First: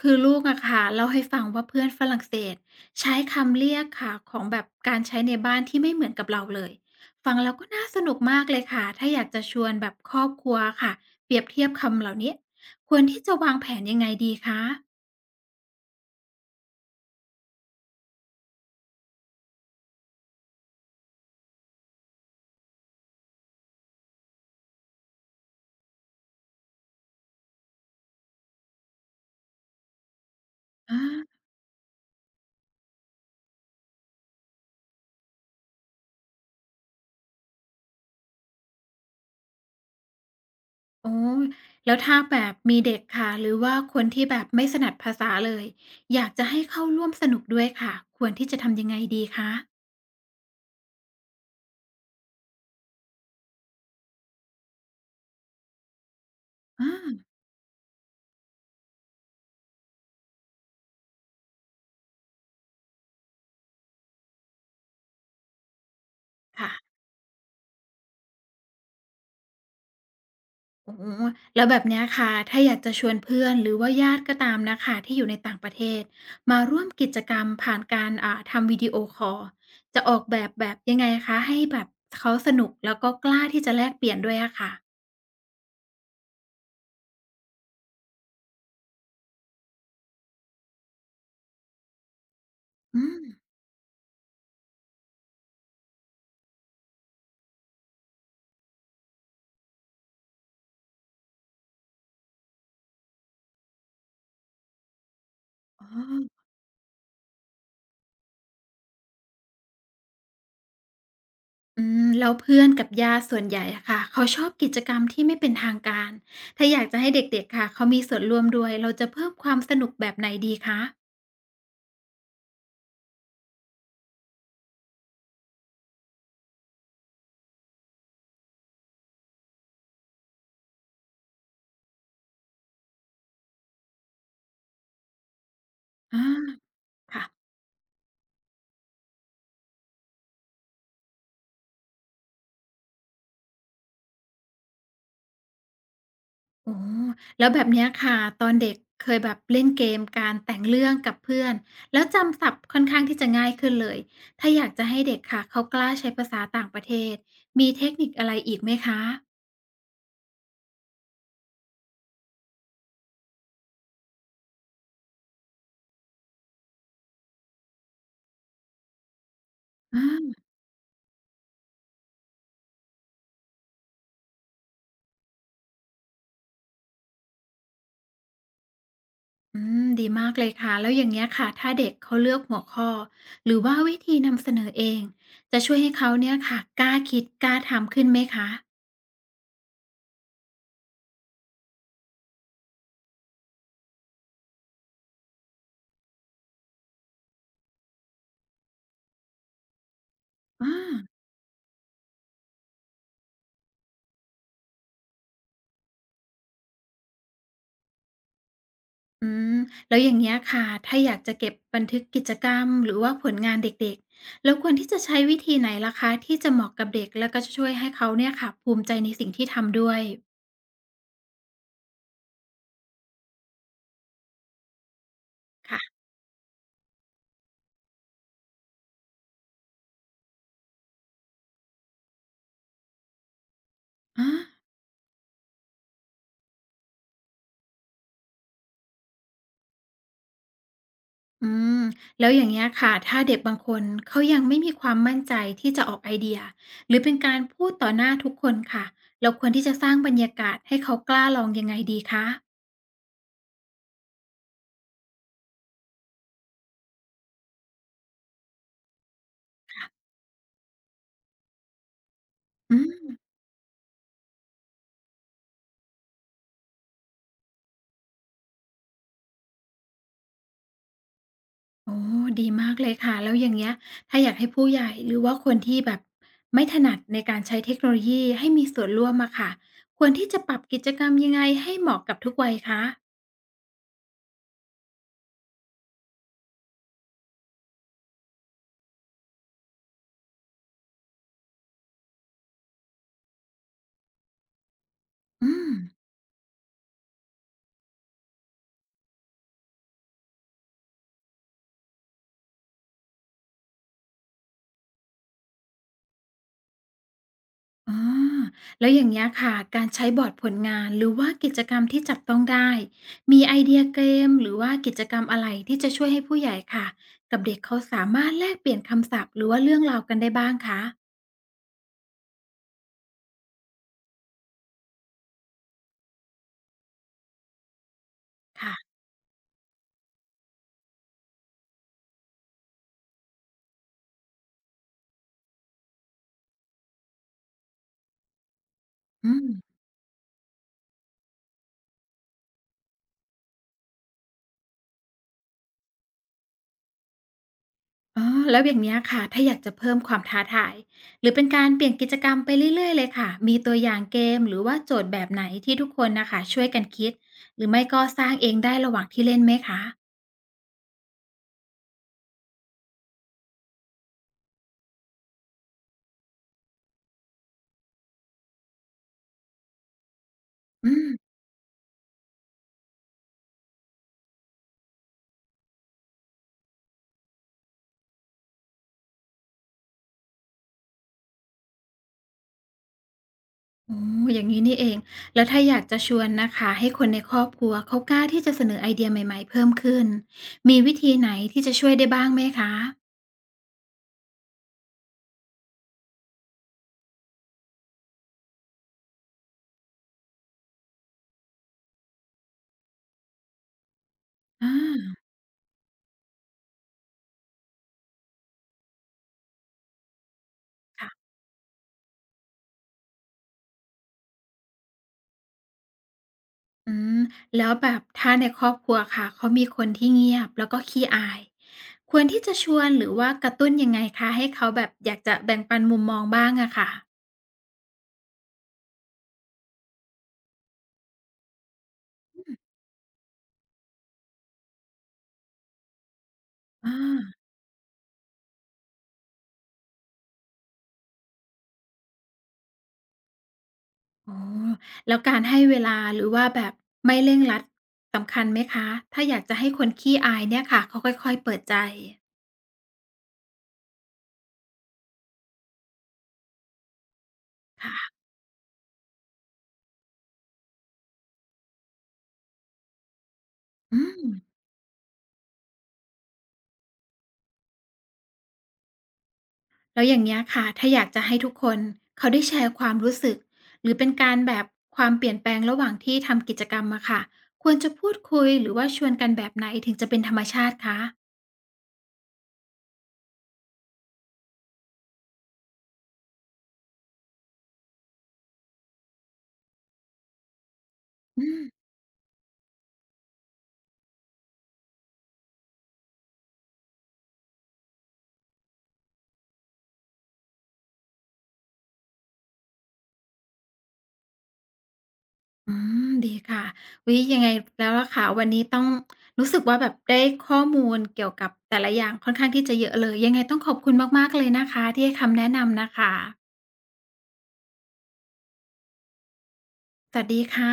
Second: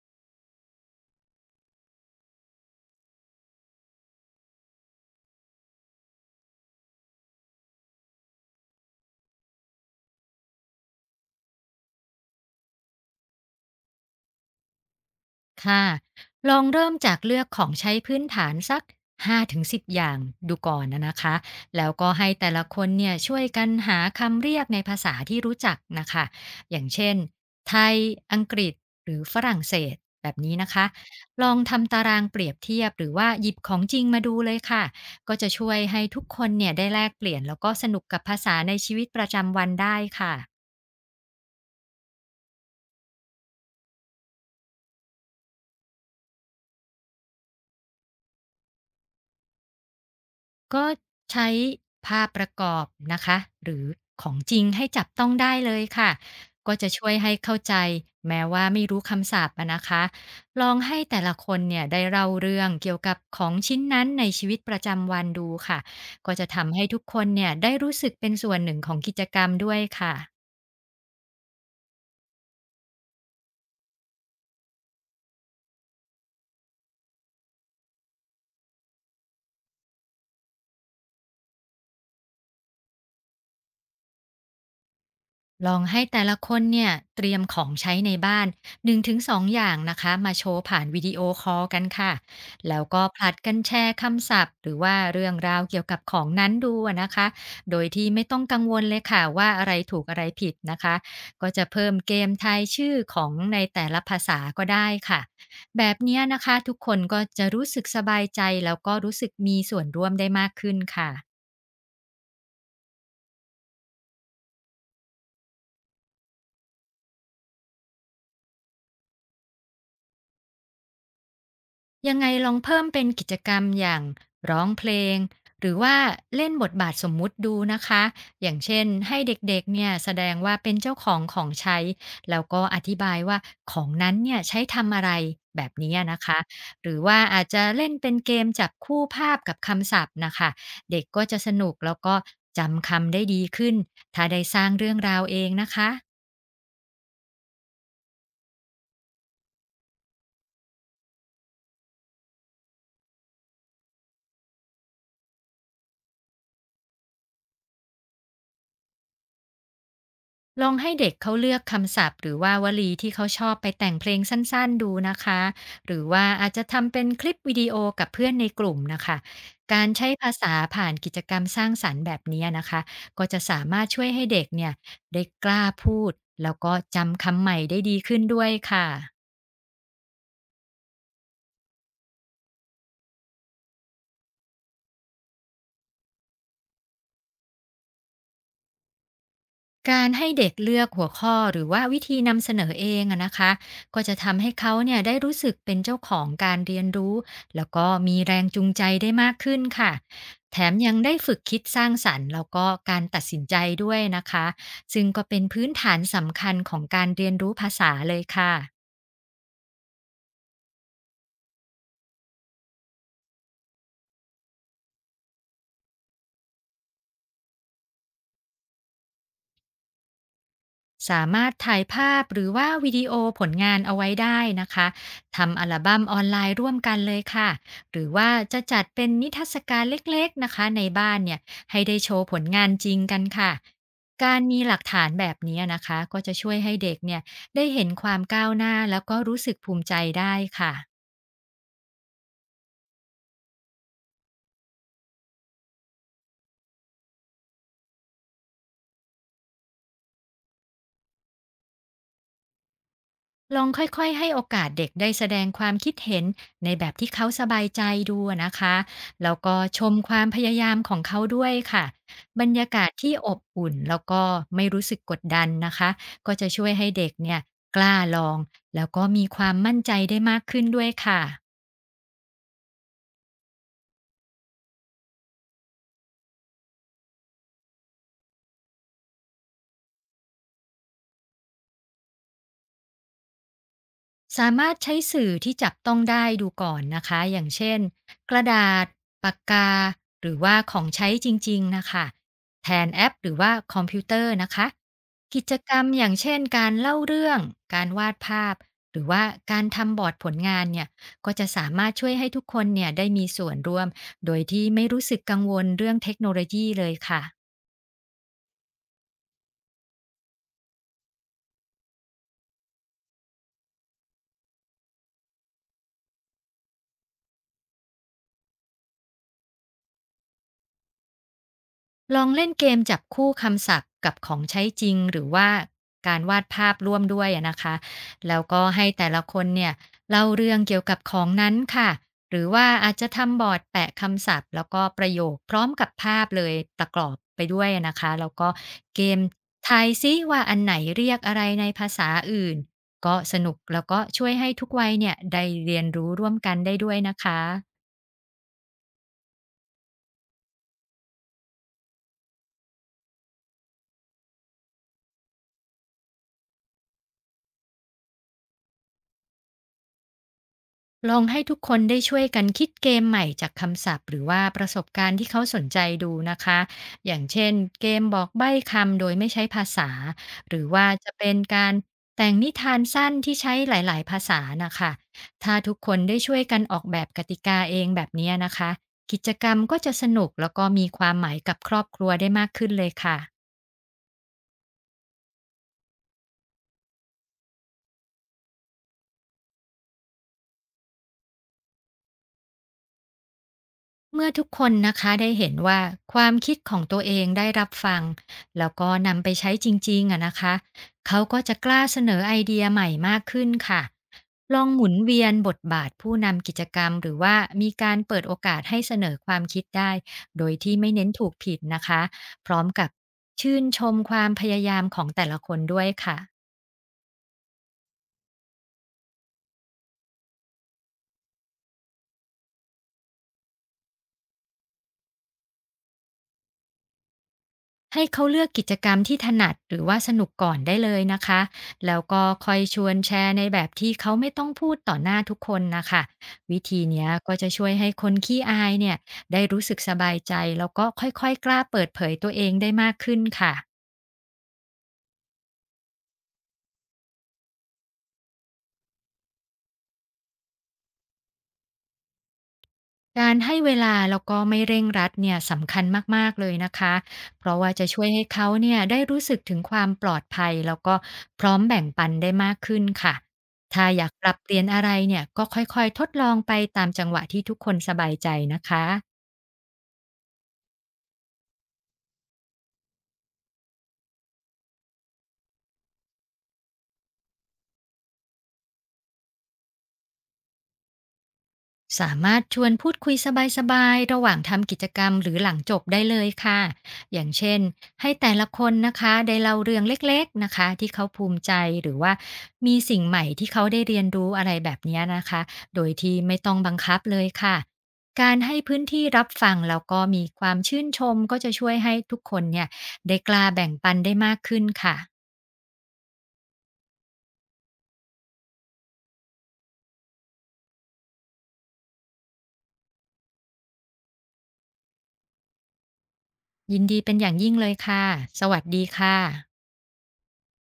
คือลูกอะค่ะเล่าให้ฟังว่าเพื่อนฝรั่งเศสใช้คำเรียกค่ะของแบบการใช้ในบ้านที่ไม่เหมือนกับเราเลยฟังแล้วก็น่าสนุกมากเลยค่ะถ้าอยากจะชวนแบบครอบครัวค่ะเปรียบเทียบคำเหล่านี้ควรที่จะวางแผนยังไงดีคะค่ะลองเริ่มจากเลือกของใช้พื้นฐานสัก5-10อย่างดูก่อนนะคะแล้วก็ให้แต่ละคนเนี่ยช่วยกันหาคำเรียกในภาษาที่รู้จักนะคะอย่างเช่นไทยอังกฤษหรือฝรั่งเศสแบบนี้นะคะอาลองทำตารางเปรียบเทียบหรือว่าหยิบของจริงมาดูเลยค่ะก็จะช่วยให้ทุกคนเนี่ยได้แลกเปลี่ยนแล้วก็สนุกกับภาษาในชีวิตประจำวันได้ค่ะ โอ้ยแล้วถ้าแบบมีเด็กค่ะหรือว่าคนที่แบบไม่สนัดภาษาเลยอยากจะให้เข้าร่วมสนุกด้วยค่ะควรที่จะทำยังไงดีคะก็ใช้ภาพประกอบนะคะหรือของจริงให้จับต้องได้เลยค่ะก็อจะช่วยให้าเข้าใจแม้ว่าไม่รู้คำศัพท์อะนะคะลองให้แต่ละคนเนี่ยได้เล่าเรื่องเกี่ยวกับของชิ้นนั้นในชีวิตประจำวันดูค่ะก็จะทำให้ค่ะ ทุกคนเนี่ยได้รู้สึกเป็นส่วนหนึ่งของกิจกรรมด้วยค่ะ โอ้โฮแล้วแบบเนี้ยค่ะถ้าอยากจะชวนเพื่อนหรือว่าญาติก็ตามนะคะที่อยู่ในต่างประเทศมาร่วมกิจกรรมผ่านการทำวิดีโอคอลจะออกแบบแบบยังไงคะให้แบบเขาสนุกแล้วก็กล้าที่จะแลกเปลี่ยนด้วยอะค่ะลองให้แต่ละคนเนี่ยเตรียมของใช้ในบ้าน1-2องอย่างนะคะมาโชว์ผ่านวิดีโอคอลกันค่ะแล้วอืก็ผมลัดกันแชร์คำศัพท์หรือว่าเรื่องราวเกี่ยวกับของนั้นดูอะนะคะโดยที่ไม่ต้องกังวลเลยค่ะว่าอะไรถูกอะไรผิดนะคะก็จะเพิ่มเกมทายชื่อของในแต่ละภาษาก็ได้ค่ะแบอ๋บเนี้ยนะอคะทุกคนก็จะรู้สึกสบายใจแล้วก็รู้สึกมีส่วนร่วมได้มากขึ้นค่ะ อืมแล้วเพื่อนกับญาติส่วนใหญ่อะค่ะเขาชอบกิจกรรมที่ไม่เป็นทางการถ้าอยากจะให้เด็กๆค่ะเขามีส่วนร่วมด้วยเราจะเพิ่มความสนุกแบบไหนดีคะยังไงลองเพิ่มเป็นกิจกรรมอย่างร้องเพลงหรือว่าเล่นบทบาทสมมุติดูนะคะอย่างเช่นให้เด็กๆเนี่ยแสดงว่าเป็นเจ้าของของใช้แล้วก็อธิบายว่าของนั้นเนี่ยใช้ทำอะไรแบบนี้นะอาคะหรือว่าค่ะ อาจจะเล่นเป็นเกมจับคู่ภาพกับคำศัพท์นะคะเด็กก็จะสนุกแล้วก็จำคำได้ดีขึ้นถ้าได้สร้างเรื่องราวเองนะคะ อ๋อแล้วแบบเนี้ยค่ะตอนเด็กเคยแบบเล่นเกมการแต่งเรื่องกับเพื่อนแล้วจำศัพท์ค่อนข้างที่จะง่ายขึ้นเลยถ้าอยากจะให้เด็กค่ะเขากล้าใช้ภาษาต่างประเทศมีเทคนิคอะไรอีกไหมคะลองให้เด็กเขาเลือกคำศัพท์หรือว่าวลีที่เขาชอบไปแต่งเพลงสั้นๆดูนะคะหรือว่าอาจจะทำเป็นคลิปวิดีโอกับเพื่อนในกลุ่มนะคะการใช้ภาอาษาผ่านกิจกรรมสร้างสรรค์แบบนี้นะคะก็จะสามารถช่วยให้เด็กเนี่ยได้กล้าพูดแล้วก็จำคำใหม่ได้ดีขึ้นด้วยค่ะ อืมดีมากเลยค่ะแล้วอย่างเงี้ยค่ะถ้าเด็กเขาเลือกหัวข้อหรือว่าวิธีนำเสนอเองจะช่วยให้เขาเนี่ยค่ะกล้าคิดกล้าทำขึ้นไหมคะการให้เด็กเลือกหัวข้อหรือว่าวิธีนำเสนอเองอะนะคะก็จะทำให้เขาเนี่ยได้รู้สึกเป็นเจ้าของการเรียนรู้แล้วก็มีแรงจูงใจได้มากขึ้นค่ะแถมยังได้อา ฝึกคิดสร้างสรรค์แล้วก็การตัดสินใจด้วยนะคะซึ่งก็เป็นพื้นฐานสำคัญของการเรียนรู้ภาษาเลยค่ะ อืมแล้วอย่างเงี้ยค่ะถ้าอยากจะเก็บบันทึกกิจกรรมหรือว่าผลงานเด็กๆแล้วควรที่จะใช้วิธีไหนล่ะคะที่จะเหมาะกับเด็กแล้วก็จะช่วยให้เขาเนี่ยค่ะภูมิใจในสิ่งที่ทำด้วยสามารถถ่ายภาพหรือว่าวิดีโอผลงานเอาไว้ได้นะคะทำอัลค่ะบั้มออนไลน์ร่วมกันเลยค่ะหรือว่าจะจัดเป็นนิทรรศการเล็กๆนะคะในบ้านเนี่ยให้ได้โชว์ผลงานจริงกันค่ะอาการมีหลักฐานแบบนี้นะคะก็จะช่วยให้เด็กเนี่ยได้เห็นความก้าวหน้าแล้วก็รู้สึกภูมิใจได้ค่ะ อืมแล้วอย่างเงี้ยค่ะถ้าเด็กบางคนเขายังไม่มีความมั่นใจที่จะออกไอเดียหรือเป็นการพูดต่อหน้าทุกคนค่ะเราควรที่จะสร้างบรรยากาศให้เขากล้าลองยังไงดีคะลองค่อยๆให้โอกาสเด็กได้แสดงความคิดเห็นในแบบที่เขาสบายใจดูอะนะคะ แล้วก็ชมความพยายามของเขาด้วยค่ะ บรรยาอืกาศที่ม อบอุ่นแล้วก็ไม่รู้สึกกดดันนะคะ ก็จะช่วยให้เด็กเนี่ยกล้าลองแล้วก็มีความมั่นใจได้มากขึ้นด้วยค่ะ โอ้ดีมากเลยค่ะแล้วอย่างเงี้ยถ้าอยากให้ผู้ใหญ่หรือว่าคนที่แบบไม่ถนัดในการใช้เทคโนโลยีให้มีส่วนร่วมอะค่ะควรที่จะปรับกิจกรรมยังไงให้เหมาะกับทุกวัยคะสามารถใช้สื่อที่จับต้องได้ดูก่อนนะคะอย่างเช่นกระดาษปากกาหรือว่าของใช้จริงๆนะคะแทนแอปหรือว่าคอมพิวเตอร์นะคะกิอืจกมรรมอย่างเช่นการเล่าเรื่องการวาดภาพหรือว่าการทำบอร์ดผลงานเนี่ยก็จะสามารถช่วยให้ทุกคนเนี่ยได้มีส่วนร่วมโดยที่ไม่รู้สึกกังวลเรื่องเทคโนโลยีเลยค่ะ อ๋อแล้วอย่างเงี้ยค่ะการใช้บอร์ดผลงานหรือว่ากิจกรรมที่จับต้องได้มีไอเดียเกมหรือว่ากิจกรรมอะไรที่จะช่วยให้ผู้ใหญ่ค่ะกับเด็กเขาสามารถแลกเปลี่ยนคำศัพท์หรือว่าเรื่องราวกันได้บ้างคะลองเล่นเกมจับคู่คำศัพท์กับของใช้จริงหรือว่าการวาดภาพร่วมด้วยอะนะคะแล้วก็ให้ค่ะแต่ละคนเนี่ยเล่าเรื่องเกี่ยวกับของนั้นค่ะหรือว่าอาจจะทำบอร์ดแปะคำศัพท์แล้วก็ประโยคพร้อมกับภาพเลยประกอบไปด้วยอะนะคะแล้วก็เกมอืม ทายซิว่าอันไหนเรียกอะไรในภาษาอื่นก็สนุกแล้วก็ช่วยให้ทุกวัยเนี่ยได้เรียนรู้ร่วมกันได้ด้วยนะคะ อ๋อแล้วอย่างเนี้ยค่ะ ถ้าอยากจะเพิ่มความท้าทายหรือเป็นการเปลี่ยนกิจกรรมไปเรื่อยๆเลยค่ะ มีตัวอย่างเกมหรือว่าโจทย์แบบไหนที่ทุกคนนะคะช่วยกันคิดหรือไม่ก็สร้างเองได้ระหว่างที่เล่นไหมคะลองให้ทุกคนได้ช่วยกันคิดเกมใหม่จากคำศัพท์หรือว่าประสบการณ์ที่เขาสนใจดูนะคะอย่างเช่นเกมบอกใบ้คำโดยไม่ใช้ภาษาหรือว่าอืมจะเป็นการแต่งนิทานสั้นที่ใช้หลายๆภาษานะคะถ้าทุกคนได้ช่วยกันออกแบบกติกาเองแบบนี้นะคะกิจกรรมก็จะสนุกแล้วก็มีความหมายกับครอบครัวได้มากขึ้นเลยค่ะ โอ้อย่างนี้นี่เองแล้วถ้าอยากจะชวนนะคะให้คนในครอบครัวเขากล้าที่จะเสนอไอเดียใหม่ๆเพิ่มขึ้นมีวิธีไหนที่จะช่วยได้บ้างไหมคะเมื่อทุกคนนะคะได้เห็นว่าความคิดของตัวเองได้รับฟังแล้วก็นำไปใช้จริงๆอะนะคะเขาก็จะกล้าเสนอไอเดียใหม่มากขึ้นค่ะลองอาหมุนเวียนบทบาทผู้นำกิจกรรมหรือว่ามีการเปิดโอกาสให้เสนอความคิดได้โดยที่ไม่เน้นค่ะถูกผิดนะคะพร้อมกับชื่นชมความพยายามของแต่ละคนด้วยค่ะ อืมแล้วแบบถ้าในครอบครัวค่ะเขามีคนที่เงียบแล้วก็ขี้อาย ควรที่จะชวนหรือว่ากระตุ้นยังไงคะให้เขาแบบอยากจะแบ่งปันมุมมองบ้างอะค่ะให้เขาเลือกกิจกรรมที่ถนัดหรือว่าสนุกก่อนได้เลยนะคะ แล้วก็อืคอมยชวนแชร์ในแบบที่เขาไม่ต้องพูดต่อหน้าทุกคนนะคะ วิธีอาเนี้ยก็จะช่วยให้คนขี้อายเนี่ยได้รู้สึกสบายใจแล้วก็ค่อยๆกล้าเปิดเผยตัวเองได้มากขึ้นค่ะ อ๋อแล้วการให้เวลาหรือว่าแบบไม่เร่งรัดสำคัญไหมคะถ้าอยากจะให้คนขี้อายเนี่ยค่ะเขาค่อยๆเปิดใจการให้เวลาแล้วก็ไม่เร่งรัดเนี่ยสำคัญมากๆเลยนะคะ เพราะว่าจะช่วยค่ะให้เขาเนี่ยได้รู้สึกถึงความปลอดภัยแล้วก็พร้อมแบ่งปันได้มากขึ้นค่ะ ถ้าอือยากปรับมเปลี่ยนอะไรเนี่ยก็ค่อยๆทดลองไปตามจังหวะที่ทุกคนสบายใจนะคะ แล้วอย่างเงี้ยค่ะถ้าอยากจะให้ทุกคนเขาได้แชร์ความรู้สึกหรือเป็นการแบบความเปลี่ยนแปลงระหว่างที่ทำกิจกรรมอะค่ะควรจะพูดคุยหรือว่าชวนกันแบบไหนถึงจะเป็นธรรมชาติคะสามารถชวนพูดคุยสบายๆระหว่างทำกิจกรรมหรือหลังจบได้เลยค่ะอย่างเช่นให้แต่ละคนนะคะได้เล่าเรื่องเล็กๆนะคะที่เขาภูมิอืใจม หรือว่ามีสิ่งใหม่ที่เขาได้เรียนรู้อะไรแบบเนี้ยนะคะโดยที่ไม่ต้องบังคับเลยค่ะการให้พื้นที่รับฟังแล้วก็มีความชื่นชมก็จะช่วยให้ทุกคนเนี่ยได้กล้าแบ่งปันได้มากขึ้นค่ะอืมดีค่ะอุ๊ยยังไงแล้วล่ะค่ะวันนี้ต้องรู้สึกว่าแบบได้ข้อมูลเกี่ยวกับแต่ละอย่างค่อนข้างที่จะเยอะเลยยังไงต้องขอบคุณมากๆเลยนะคะที่ให้คำแนะนำนะคะยินดีเป็นอย่างยิ่งเลยค่ะสวัสดีค่ะสวัสดีค่ะ